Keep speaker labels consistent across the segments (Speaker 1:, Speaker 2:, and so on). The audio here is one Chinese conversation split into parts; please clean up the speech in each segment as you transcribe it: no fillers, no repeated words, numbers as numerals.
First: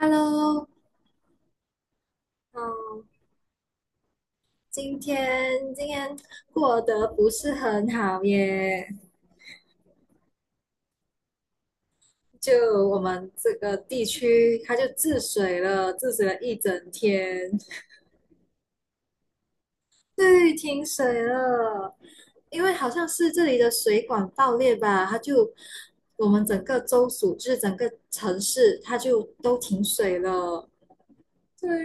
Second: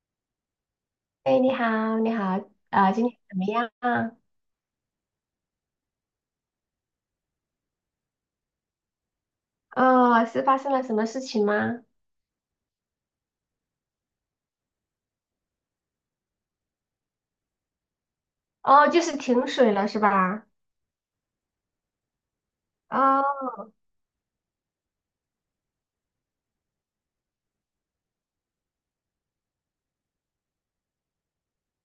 Speaker 1: Hello，
Speaker 2: 哎，你好，你好，
Speaker 1: 嗯，
Speaker 2: 今天怎么样啊？
Speaker 1: 今天过得不是很好耶。
Speaker 2: 哦，是发生了什么事情吗？
Speaker 1: 就我们这个地区，它就治水了，治水了一整天。
Speaker 2: 哦，就是停水了是吧？
Speaker 1: 对，停水了。因为好像是这里的
Speaker 2: 哦，
Speaker 1: 水管爆裂吧，它就我们整个州属，就是整个城市，它就都停水了。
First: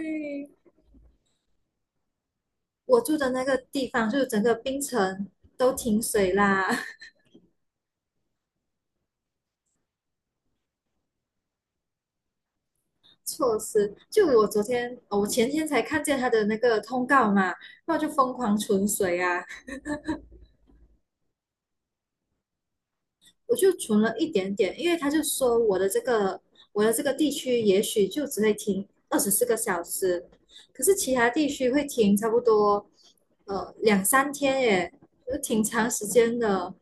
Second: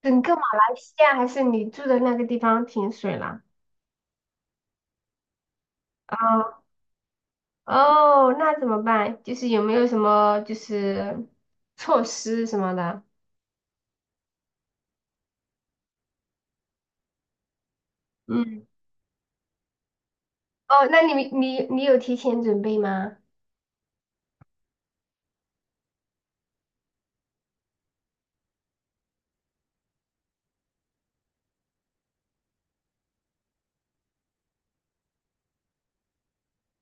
Speaker 2: 整个马来西亚还是你住的那个地方停
Speaker 1: 我
Speaker 2: 水
Speaker 1: 住的
Speaker 2: 了？
Speaker 1: 那个地方，就是整个冰城都停
Speaker 2: 哦，
Speaker 1: 水啦。
Speaker 2: 哦，那怎么办？就是有没有什么就是措施什么的？
Speaker 1: 措施。就我昨天，哦，我前天才看见他的那个通告嘛，然后就疯狂
Speaker 2: 嗯，
Speaker 1: 存水啊。
Speaker 2: 哦，那你们你有提前准备吗？
Speaker 1: 我就存了一点点，因为他就说我的这个地区也许就只会停24个小时，可是其他地区会停差不多两三天耶，就挺长时间的。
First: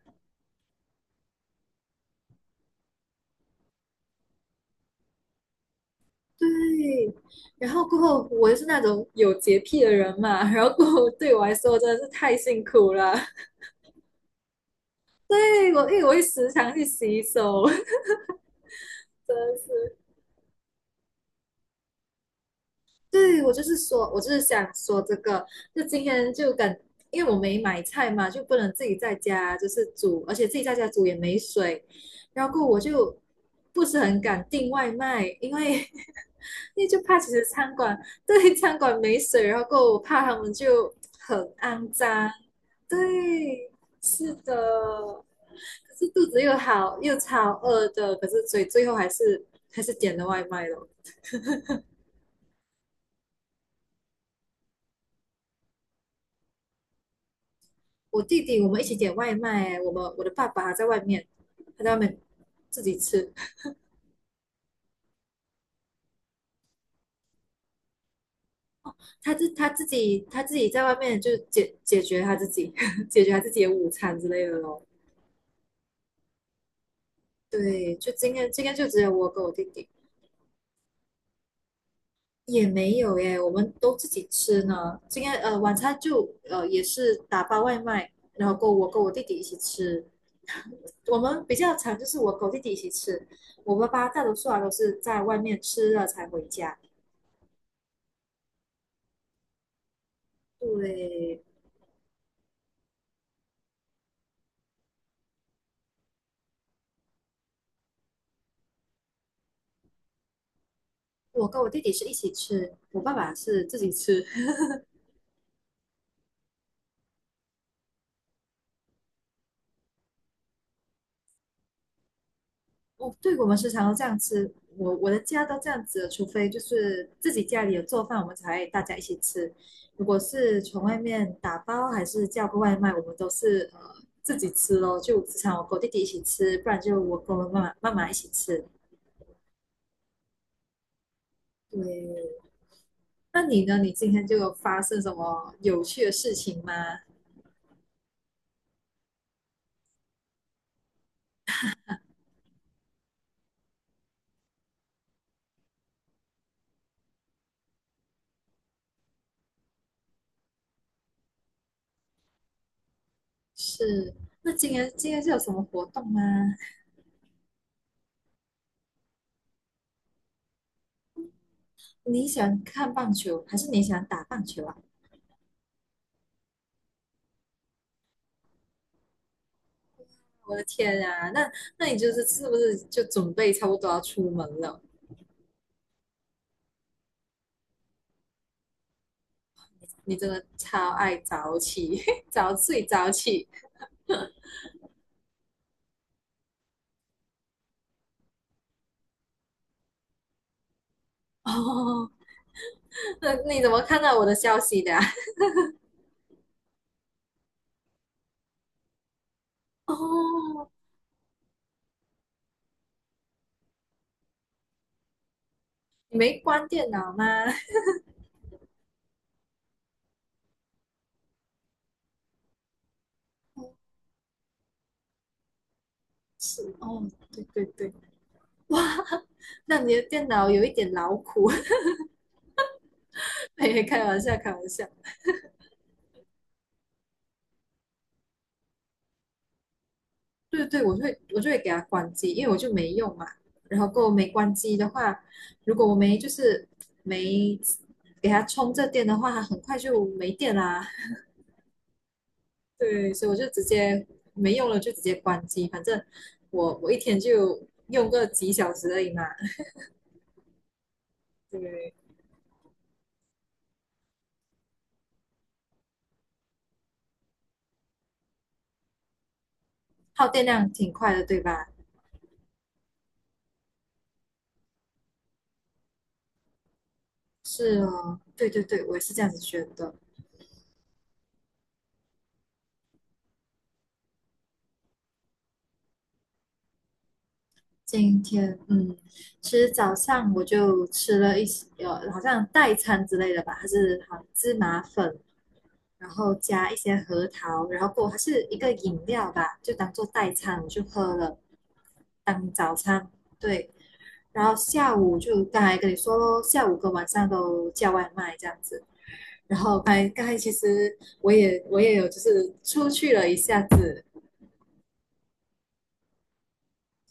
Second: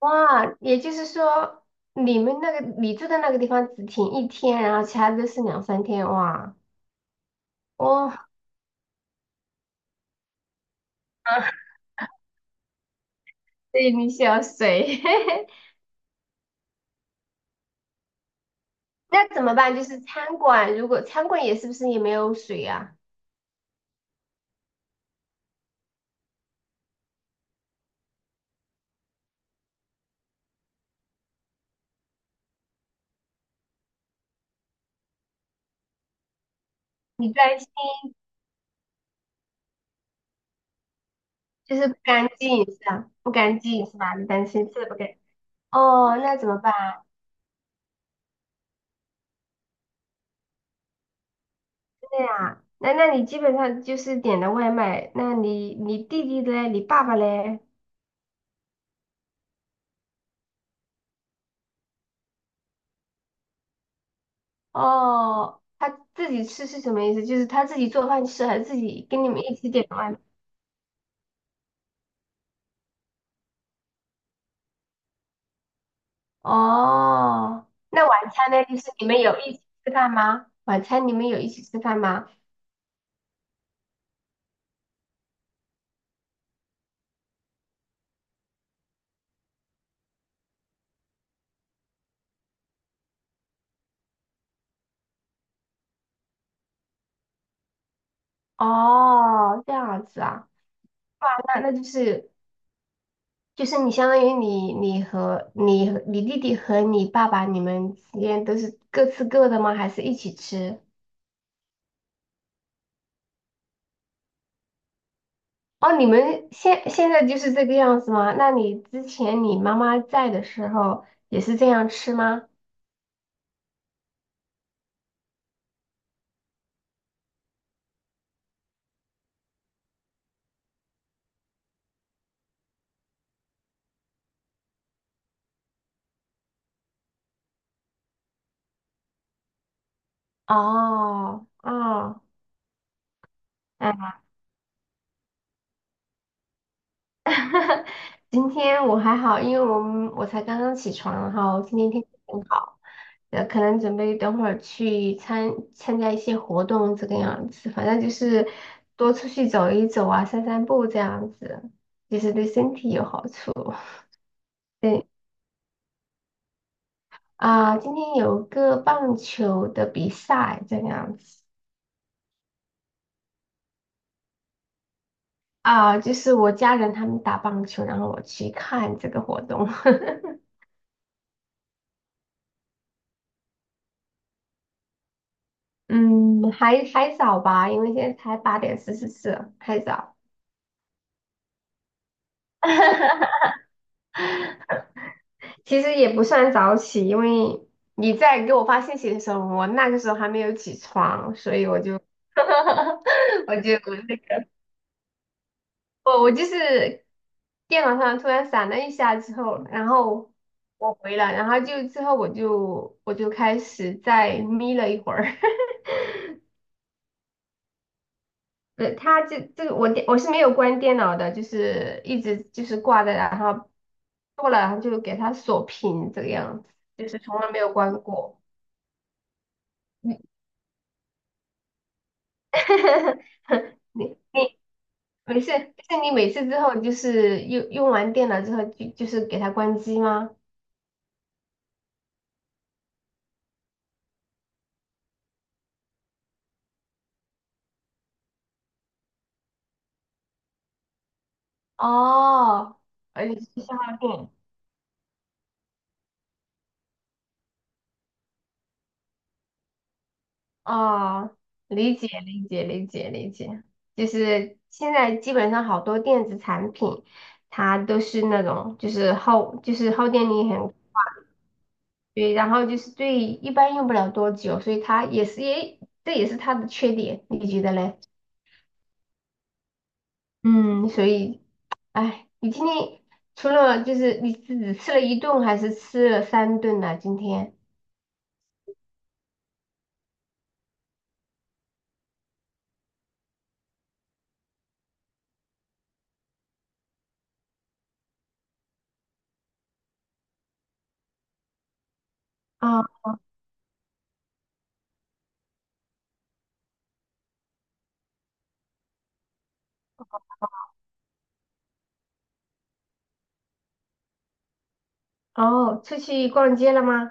Speaker 2: 哇，也就是说你住的那个地方只停一天，然后其他都是两三天，哇，
Speaker 1: 对，然后过后
Speaker 2: 哇。
Speaker 1: 我又是那种有洁癖的人嘛，然后过后对我来 说真的是太辛苦了。
Speaker 2: 对，你需要水。
Speaker 1: 对，因为我会时常去洗手。
Speaker 2: 那
Speaker 1: 真
Speaker 2: 怎么办？就
Speaker 1: 是
Speaker 2: 是餐馆，如果餐馆也是不是也没有水啊？
Speaker 1: 对我就是说，我就是想说这个，就今天就感。因为我没买菜嘛，就不能自己在家就是煮，而且自己在家煮也没水，然后过我就不是很敢订外卖，因为 因为就怕其
Speaker 2: 你
Speaker 1: 实
Speaker 2: 担心
Speaker 1: 餐馆对餐馆没水，然后过我怕他们就很
Speaker 2: 就
Speaker 1: 肮
Speaker 2: 是不
Speaker 1: 脏。
Speaker 2: 干净是吧？不干
Speaker 1: 对，
Speaker 2: 净是吧？你
Speaker 1: 是
Speaker 2: 担心吃的不干净。
Speaker 1: 的。可是
Speaker 2: 哦，
Speaker 1: 肚
Speaker 2: 那
Speaker 1: 子
Speaker 2: 怎
Speaker 1: 又
Speaker 2: 么办？
Speaker 1: 好又超饿的，可是所以最后还是点了外卖了。
Speaker 2: 对呀，那你基本上就是点的外卖，那你弟弟嘞，你爸爸嘞？
Speaker 1: 我弟弟我们一起点外卖，我的爸爸还在外面，他在外面自己吃。
Speaker 2: 哦，他自己吃是什么意思？就是他自己做饭吃，还是自己跟你
Speaker 1: 他
Speaker 2: 们
Speaker 1: 自
Speaker 2: 一
Speaker 1: 他
Speaker 2: 起
Speaker 1: 自
Speaker 2: 点的外卖？
Speaker 1: 己他自己在外面就解决他自己 解决他自己的午餐之类的咯。
Speaker 2: 哦，
Speaker 1: 对，
Speaker 2: 那
Speaker 1: 就
Speaker 2: 晚
Speaker 1: 今天
Speaker 2: 餐
Speaker 1: 今
Speaker 2: 呢？
Speaker 1: 天
Speaker 2: 就
Speaker 1: 就
Speaker 2: 是
Speaker 1: 只
Speaker 2: 你
Speaker 1: 有
Speaker 2: 们
Speaker 1: 我
Speaker 2: 有
Speaker 1: 跟我
Speaker 2: 一起
Speaker 1: 弟弟，
Speaker 2: 吃饭吗？晚餐你们有一起吃饭吗？
Speaker 1: 也没有耶，我们都自己吃呢。今天晚餐就也是打包外卖，然后跟我弟弟一起吃。我们比较常就是我跟我弟弟一起吃，我爸爸大多数啊都是在外面吃了才回家。
Speaker 2: 哦，这样子啊，哇，
Speaker 1: 对，
Speaker 2: 那那就是就是你相当于你和你弟弟和你爸爸你们之间都是各吃各的吗？还是一起吃？
Speaker 1: 我跟我弟弟是一起吃，我爸爸是自己吃。
Speaker 2: 哦，你们现在就是这个样子吗？那你之前你妈妈在的时候也是这样吃吗？
Speaker 1: 哦，对，我们时常都这样吃。我的家都这样子，除非就是自己家里有做饭，我们才大家一起吃。如果是从外面打包还是叫个外卖，我们都是自己吃咯。就时常我跟我弟弟一起吃，不然就我跟我妈妈一起吃。
Speaker 2: 哦
Speaker 1: 对。
Speaker 2: 哦，
Speaker 1: 那你呢？你今
Speaker 2: 哎。
Speaker 1: 天就有发生什么有趣的事情吗？
Speaker 2: 今天我还好，因为我才刚刚起床，然后今天天气很好，可能准备等会儿去参加一些活动这个样子，反正就是多出去走一走啊，散散步这样子，其实对身体有好处。
Speaker 1: 是。那今天
Speaker 2: 对
Speaker 1: 今天是有什么活动吗？
Speaker 2: 啊，今天有个棒球的比赛这个样子
Speaker 1: 你喜欢看棒球，还是你喜欢打棒球啊？
Speaker 2: 啊，就是我家人他们打棒球，然后我去看这个活动。
Speaker 1: 我的天啊，那你就是是不是就准备差不多要出门了？
Speaker 2: 嗯，还早吧，因为现在才8:44，还早。
Speaker 1: 你真的超爱早起，早睡早起
Speaker 2: 其实也不算早起，因为你在给我发信息的时候，我那个时候还没有起床，所以我就，
Speaker 1: 哦。那
Speaker 2: 我
Speaker 1: 你怎
Speaker 2: 就
Speaker 1: 么看到
Speaker 2: 那
Speaker 1: 我的
Speaker 2: 个，
Speaker 1: 消息的啊？
Speaker 2: 我就是电脑上突然闪了一下之后，然后
Speaker 1: 哦，
Speaker 2: 我回了，然后就之后我就开始再眯了一会儿。
Speaker 1: 你没关电脑吗？
Speaker 2: 它这个我是没有关电脑的，就是一直就是挂着，然后过了，然后就给它锁屏这个样
Speaker 1: 是
Speaker 2: 子，就
Speaker 1: 哦，
Speaker 2: 是从
Speaker 1: 对
Speaker 2: 来没
Speaker 1: 对
Speaker 2: 有
Speaker 1: 对。
Speaker 2: 关过。
Speaker 1: 那你的
Speaker 2: 你
Speaker 1: 电脑有一点劳苦。嘿开
Speaker 2: 你
Speaker 1: 玩笑，开
Speaker 2: 你
Speaker 1: 玩笑。
Speaker 2: 没事，就是你每次之后就是用完电脑之后就是给它关机吗？
Speaker 1: 对对，我就会给它关机，因为我就没用嘛。然后够没关机的话，如果我没就是没给它充这电的话，它很快就没电啦。
Speaker 2: 哦，
Speaker 1: 对，所
Speaker 2: 而
Speaker 1: 以我
Speaker 2: 且
Speaker 1: 就
Speaker 2: 是
Speaker 1: 直
Speaker 2: 消耗
Speaker 1: 接
Speaker 2: 电。
Speaker 1: 没用了，就直接关机。反正我一天就用个几小时而已嘛。
Speaker 2: 哦，
Speaker 1: 对。
Speaker 2: 理解理解理解理解，就是现在基本上好多电子产品，它都是那种就是耗电
Speaker 1: 耗电
Speaker 2: 力
Speaker 1: 量
Speaker 2: 很，
Speaker 1: 挺快的，对吧？
Speaker 2: 对，然后就是对一般用不了多久，所以它也是也是它的缺点，你觉得
Speaker 1: 是
Speaker 2: 嘞？
Speaker 1: 哦，对对对，我也是这样子觉得。
Speaker 2: 嗯，所以哎，你今天除了就是你是只吃了一顿还是吃了三顿呢？今天
Speaker 1: 今天，嗯，其实早上我就吃了一些，好像代餐之类的吧，还是好像芝麻粉，然后加一些核桃，然后过还是一个饮料吧，就当做代餐我就喝了，当早
Speaker 2: 啊，
Speaker 1: 餐。对。然后下午就刚才跟你说咯，下午跟晚上都叫外卖这样子。然后刚才其实我也有就是出去了一下子。
Speaker 2: 哦，出去逛街了吗？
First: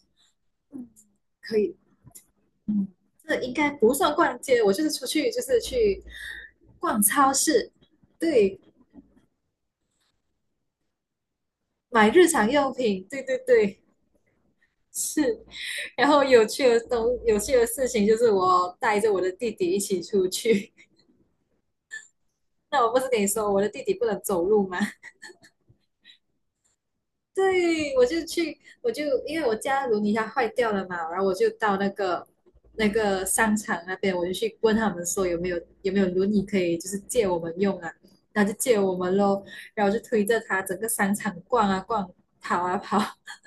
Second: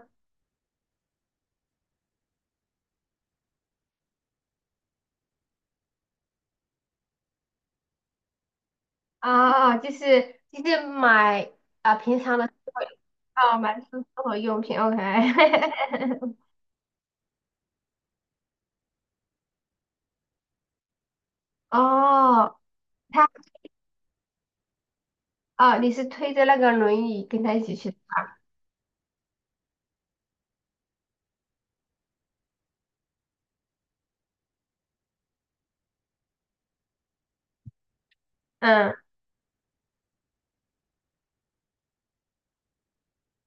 Speaker 1: 可以嗯，这应该不算逛街，我就是出去就是去逛超市。对，
Speaker 2: 啊，就是买。啊，
Speaker 1: 买
Speaker 2: 平
Speaker 1: 日
Speaker 2: 常的
Speaker 1: 常用品，对对
Speaker 2: 哦，买
Speaker 1: 对。
Speaker 2: 生活用品，OK。
Speaker 1: 是。然后 有趣的东，有趣的事情就是我带着我的弟弟一起出去。
Speaker 2: 哦，
Speaker 1: 那我不是跟你
Speaker 2: 他
Speaker 1: 说我的弟弟不能走路吗？
Speaker 2: 哦，你是推着那个轮椅跟他一起去
Speaker 1: 对，
Speaker 2: 的，
Speaker 1: 我就去，我就因为我家轮椅它坏掉了嘛，然后我就到那个商场那边，我就去问他们说有没有轮椅可以就是借我们用啊，然后就借我
Speaker 2: 嗯，
Speaker 1: 们咯。然后就推着它整个商场逛啊逛，跑啊跑。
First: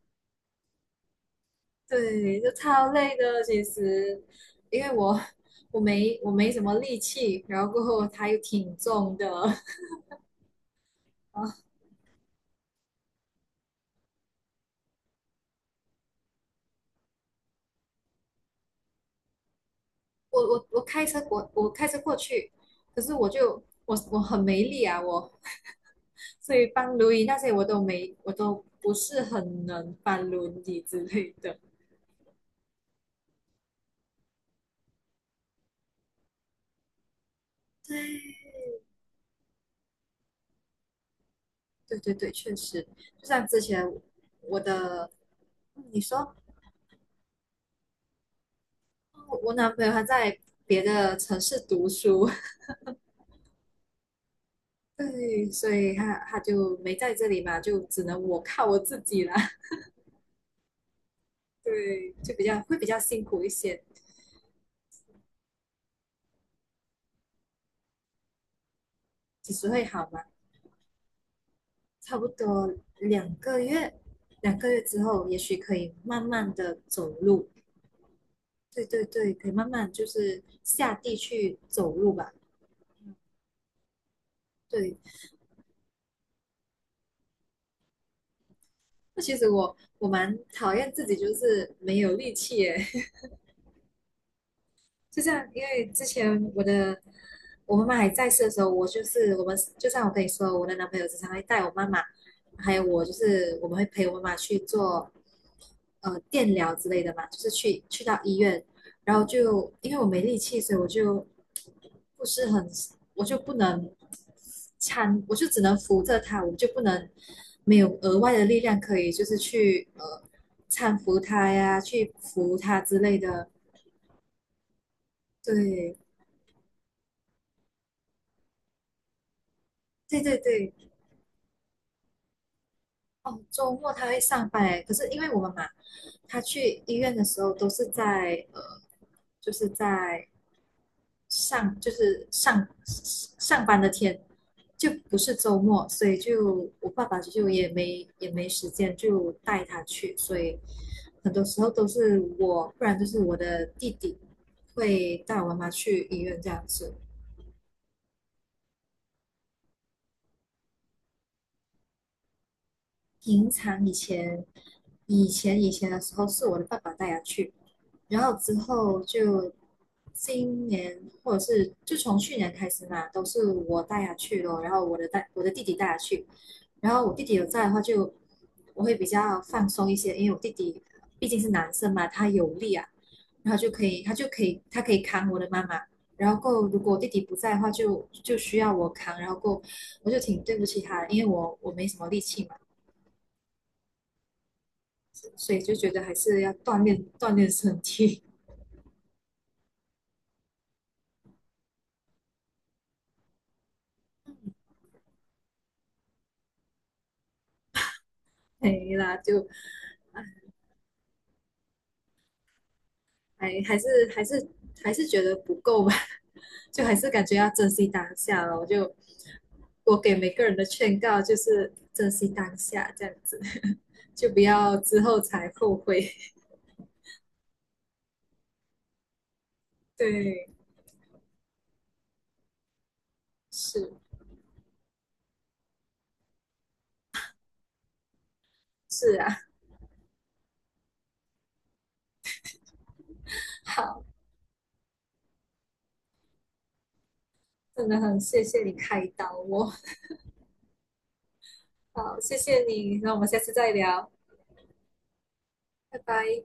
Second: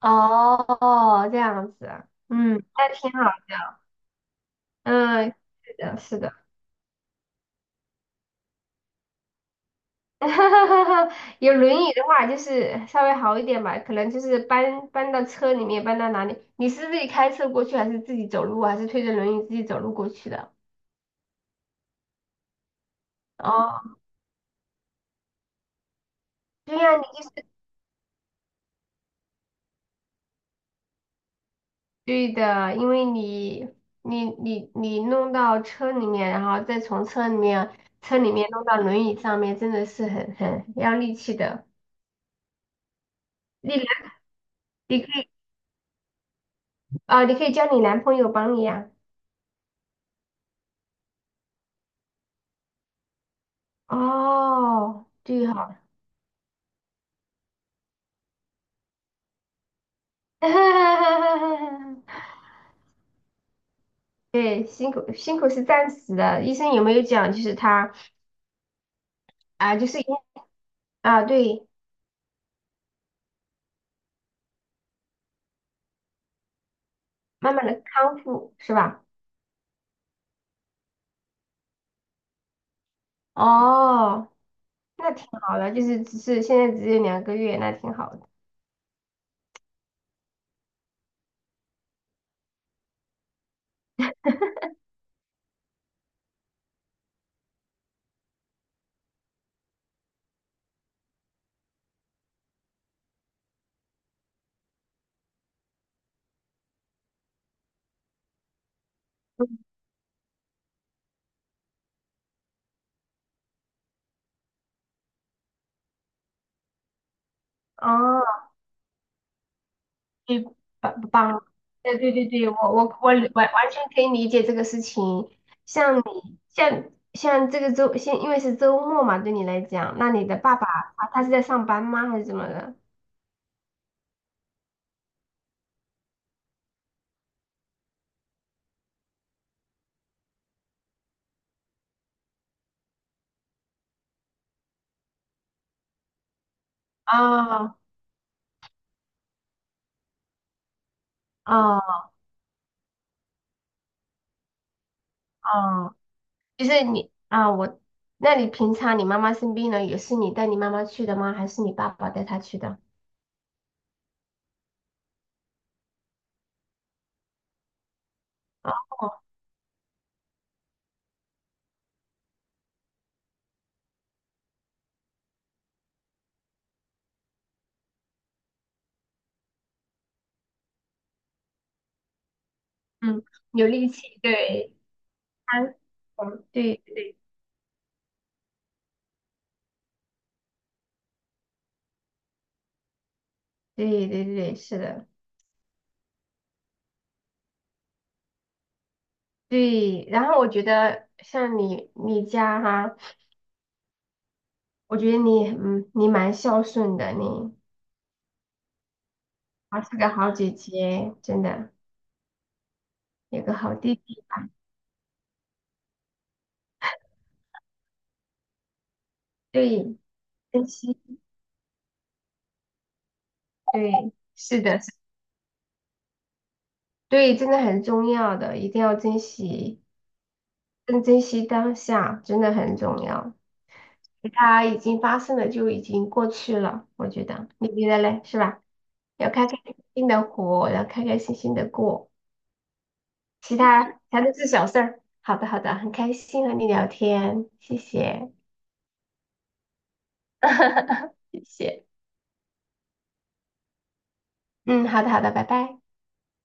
Speaker 2: 哦，这样子啊，
Speaker 1: 对，就
Speaker 2: 嗯，那
Speaker 1: 超
Speaker 2: 挺
Speaker 1: 累
Speaker 2: 好
Speaker 1: 的
Speaker 2: 的，
Speaker 1: 其实，因为我
Speaker 2: 嗯，是
Speaker 1: 我
Speaker 2: 的，
Speaker 1: 没
Speaker 2: 是
Speaker 1: 我
Speaker 2: 的，
Speaker 1: 没什么力气，然后过后它又挺重的 啊，
Speaker 2: 有轮椅的话就是稍微好一点吧，可能就是搬到车里面，搬到哪里？你是自己开车过去，还是自己走路啊，还是推着轮椅自己走路过去的？
Speaker 1: 我开车过去。可是我就
Speaker 2: 哦，
Speaker 1: 我我很没力啊。所以
Speaker 2: 对
Speaker 1: 搬
Speaker 2: 呀，
Speaker 1: 轮椅那
Speaker 2: 你
Speaker 1: 些我都不是很能搬轮椅之类的。
Speaker 2: 对的，因为你你弄到车里面，然后再从车里面弄到轮椅上面，真的是很要力气的。
Speaker 1: 对对对，确实。就像之
Speaker 2: 你
Speaker 1: 前
Speaker 2: 男
Speaker 1: 我
Speaker 2: 你可
Speaker 1: 的，
Speaker 2: 以
Speaker 1: 嗯，你说
Speaker 2: 你可以叫你男朋友帮你呀、
Speaker 1: 我男朋友他在别的城市读书。
Speaker 2: 哦，对
Speaker 1: 对，所
Speaker 2: 哈、
Speaker 1: 以他就没在这里嘛，就只能我靠我自己啦。对，就比较辛苦一些。
Speaker 2: 对，辛苦辛苦是暂时的。医生有没有讲，就是他
Speaker 1: 几时
Speaker 2: 啊、
Speaker 1: 会
Speaker 2: 就是因
Speaker 1: 好嘛？
Speaker 2: 对，
Speaker 1: 差不多两个月，两个月之后也许可以慢慢的走路。
Speaker 2: 慢慢的康复是
Speaker 1: 对对
Speaker 2: 吧？
Speaker 1: 对，可以慢慢就是下地去走路吧。
Speaker 2: 哦，
Speaker 1: 对。
Speaker 2: 那挺好的，就是只是现在只有2个月，那挺好的。
Speaker 1: 那其实我蛮讨厌自己，就是没有力气耶。就像因为之前我妈妈还在世的时候，我就是我们就像我跟你说，我的男朋友经常会带我妈妈，还有我就是我们会陪我妈妈去做电疗之类的嘛，就是去到医院。然后就因为我没力气，所以我就不是很我就不能搀，我就只能扶着她，我就不能没有额外
Speaker 2: 哦。
Speaker 1: 的力量可以就是去
Speaker 2: 对，
Speaker 1: 搀
Speaker 2: 帮
Speaker 1: 扶
Speaker 2: 帮，
Speaker 1: 她呀，
Speaker 2: 对
Speaker 1: 去
Speaker 2: 对对对，我
Speaker 1: 扶她
Speaker 2: 我
Speaker 1: 之
Speaker 2: 我
Speaker 1: 类
Speaker 2: 完
Speaker 1: 的。
Speaker 2: 完全可以理解这个事情。
Speaker 1: 对。
Speaker 2: 像这个周，因为是周末嘛，对你来讲，那
Speaker 1: 对
Speaker 2: 你
Speaker 1: 对
Speaker 2: 的爸爸
Speaker 1: 对。
Speaker 2: 啊，他是在上班吗，还是怎么的？
Speaker 1: 哦，周末他会上班诶。可是因为我们嘛，他去医院的时候都是在就是在上班的天，就不是周末，所以就我爸爸就也
Speaker 2: 哦
Speaker 1: 没也没时间就带他去，所以很多时候都
Speaker 2: 哦
Speaker 1: 是我，不然就是我的弟弟会带我妈妈
Speaker 2: 哦，
Speaker 1: 去医院这样
Speaker 2: 就是
Speaker 1: 子。
Speaker 2: 你啊，我，那你平常你妈妈生病了，也是你带你妈妈去的吗？还是你爸爸带她去的？
Speaker 1: 平常以前的时候是我的爸爸带他去，然后之后
Speaker 2: 哦，
Speaker 1: 就今年或者是就从去年开始嘛，都是我带他去咯。然后我的弟弟带他去。然后我弟弟有在的话就我会比较放松一些，因为我弟弟毕竟是男生嘛，他有力啊，
Speaker 2: 嗯，
Speaker 1: 然后
Speaker 2: 有
Speaker 1: 就可
Speaker 2: 力
Speaker 1: 以他
Speaker 2: 气，
Speaker 1: 就可以
Speaker 2: 对，
Speaker 1: 他可以扛我的
Speaker 2: 他，
Speaker 1: 妈妈。然后
Speaker 2: 嗯，
Speaker 1: 够，
Speaker 2: 对
Speaker 1: 如果我弟
Speaker 2: 对
Speaker 1: 弟不在的话就需要我扛。然后够，我就挺对不起他的，因为我没什么力气嘛。
Speaker 2: 对对对对，是的。
Speaker 1: 所以就觉得还是要锻炼 锻炼身体。
Speaker 2: 对，然后我觉得像你你家哈，我觉得你你蛮孝顺的，你
Speaker 1: 没了就
Speaker 2: 还是个好姐姐，真的有
Speaker 1: 还
Speaker 2: 个好
Speaker 1: 还是
Speaker 2: 弟弟，
Speaker 1: 还是还是觉得不够吧，就还是感觉要珍惜当下了。我
Speaker 2: 对，
Speaker 1: 给每个人的
Speaker 2: 珍惜，
Speaker 1: 劝告就是珍惜当下，这样子
Speaker 2: 对，
Speaker 1: 就不
Speaker 2: 是
Speaker 1: 要
Speaker 2: 的，是
Speaker 1: 之后才后悔。
Speaker 2: 对，真的很重要的，一定要珍惜，
Speaker 1: 对，
Speaker 2: 更珍惜当下，真的很重要。
Speaker 1: 是
Speaker 2: 它已经发生了，就已经过去了，我觉得，你觉得嘞，是吧？
Speaker 1: 是
Speaker 2: 要
Speaker 1: 啊。
Speaker 2: 开开心心的活，要开开心心的过。其他
Speaker 1: 好，
Speaker 2: 全都是小事儿。好的，好的，很开心和你聊天，谢
Speaker 1: 真的很
Speaker 2: 谢，
Speaker 1: 谢谢你开导我。
Speaker 2: 谢谢。
Speaker 1: 好，谢谢你。那我们下次再聊。
Speaker 2: 嗯，好的，好的，拜拜。
Speaker 1: 拜拜。